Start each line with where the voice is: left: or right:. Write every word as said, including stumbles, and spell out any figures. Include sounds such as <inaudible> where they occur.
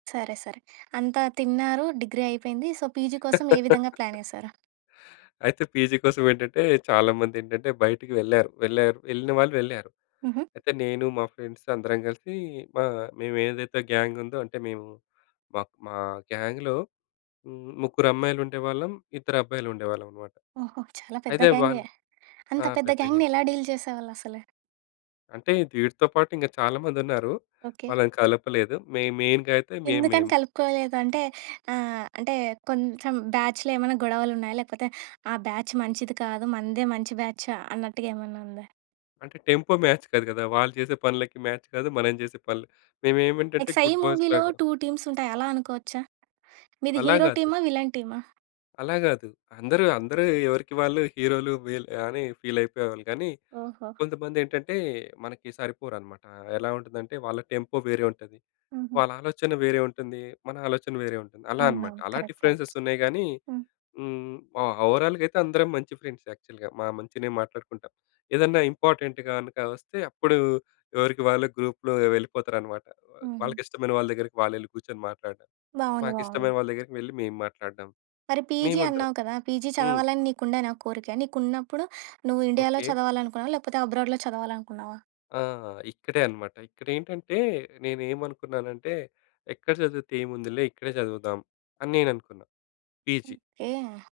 right: సరే. సరే. అంతా తిన్నారు. డిగ్రీ అయిపోయింది. సో, పీజీ కోసం ఏ విధంగా
left: <laughs>
right: ప్లానేశారా?
left: అయితే, పీజీ కోసం ఏంటంటే, చాలామందేంటంటే, బయటికి వెళ్లారు. వెళ్ళేరు. వెళ్ళినవాళ్ళు వెళ్ళేరు.
right: హుహు.
left: అయితే నేను, మా ఫ్రెండ్స్ అందరం కలిసి, ఆహ్, మేవేదైతే గ్యాంగుందో, అంటే మేవు, మాక్ మా గ్యాంగ్‌లో హ్మ్. ముగ్గురమ్మాయిలుండేవాళ్ళం. ఇద్దరబ్బాయిలుండేవాళ్ళం అనమాట.
right: ఓహో! చాలా పెద్ద
left: అయితే
right: గ్యాంగే!
left: వాళ్ళు
right: అంత
left: ఆ!
right: పెద్ద
left: పెద్దగే.
right: గ్యాంగ్‌ని, ఎలా డీల్ చేసేవాళ్ళసలు?
left: అంటే, దీటీతో పాటు ఇంగ చాలామందున్నారూ.
right: ఓకే.
left: వాళ్ళని కలపలేదు. మె మెయిన్‌గా అయితే, మేం మేం.
right: ఎందుకని కలుపుకోలేదు? అంటే, ఆహ్, అంటే కొంచెం బ్యాచ్‌లో ఏమేనా గొడవలున్నాయా? లేకపోతే ఆ బ్యాచ్ మంచిది కాదు. మనదే మంచి బ్యాచ్ అన్నట్టుగా ఏమన్నా ఉందా?
left: అంటే, టెంపో మ్యాచ్ కాదు కదా! వాళ్ళు చేసే పనులకి మ్యాచ్ కాదు. మనం చేసే పనులు మేమేం అంటే,
right: లైక్
left: అంటే
right: 'సై'
left: గుడ్ బోయ్స్‌
right: మూవీలో
left: లాగా
right: టూ టీమ్స్ ఉంటాయి. అలా అనుకోవచ్చా? మీది
left: అలా
right: హీరో
left: కాదు.
right: టీమా? విలన్ టీమా?
left: అలా కాదు. అందరూ, అందరూ ఎవరికి వాళ్ళు హీరో‌లు వీల్ అని ఫీలయిపోయేవాళ్ళు కానీ,
right: ఓహో!
left: కొంతమందేంటంటే, మనకి సరిపోరనమాట. ఎలా ఉంటుందంటే, వాళ్ళ టెంపో వేరే ఉంటది.
right: హుహు.
left: వాళ్ళ ఆలోచన వేరే ఉంటుంది. మన ఆలోచన వేరే ఉంటుంది. అలా అనమాట.
right: అవునవును.
left: అలా
right: కరెక్ట్. కరెక్ట్.
left: డిఫరెన్సెస్ ఉన్నాయి గానీ,
right: హ్మ్.
left: హ్మ్. ఓ ఓవరాల్‌గా అయితే, అందరం మంచి ఫ్రెండ్స్ యాక్చువల్‌గా. మా మంచినే మాట్లాడుకుంటాం. ఏదెన్నా ఇంపార్టెంట్ గనక వస్తే, అప్పుడు ఎవరికి వాళ్ళ గ్రూప్‌లో వెళ్ళిపోతారనమాట. వా
right: హుహు.
left: వాళ్ళకిష్టమైన వాళ్ళ దగ్గరికి వాళ్ళెళ్ళి కూచొని మాట్లాడడం.
right: బావుంది. బావుంది.
left: మాకిష్టమైన వాళ్ళదగ్గరికి వెళ్లి, మేము మాట్లాడడం.
right: మరి పీజీ
left: మేమందరం.
right: అన్నావు కదా! పీజీ
left: హ్మ్.
right: చదవాలని నీకుండేనా కోరిక? నీకున్నప్పుడు, నువ్వు ఇండియాలో
left: ఓకే.
right: చదవాలనుకున్నావా? లేకపోతే అబ్రాడ్‌లో చదవాలనుకున్నావా?
left: ఆ! ఆ! ఇక్కడే అనమాట. ఇక్కడేంటంటే, నేనేమనుకున్నానంటే, ఎక్కడ చదివితే ఏముందిలే? ఇక్కడే చదువుదాం. అని నేననుకున్నా. పీజీ.
right: ఓకే.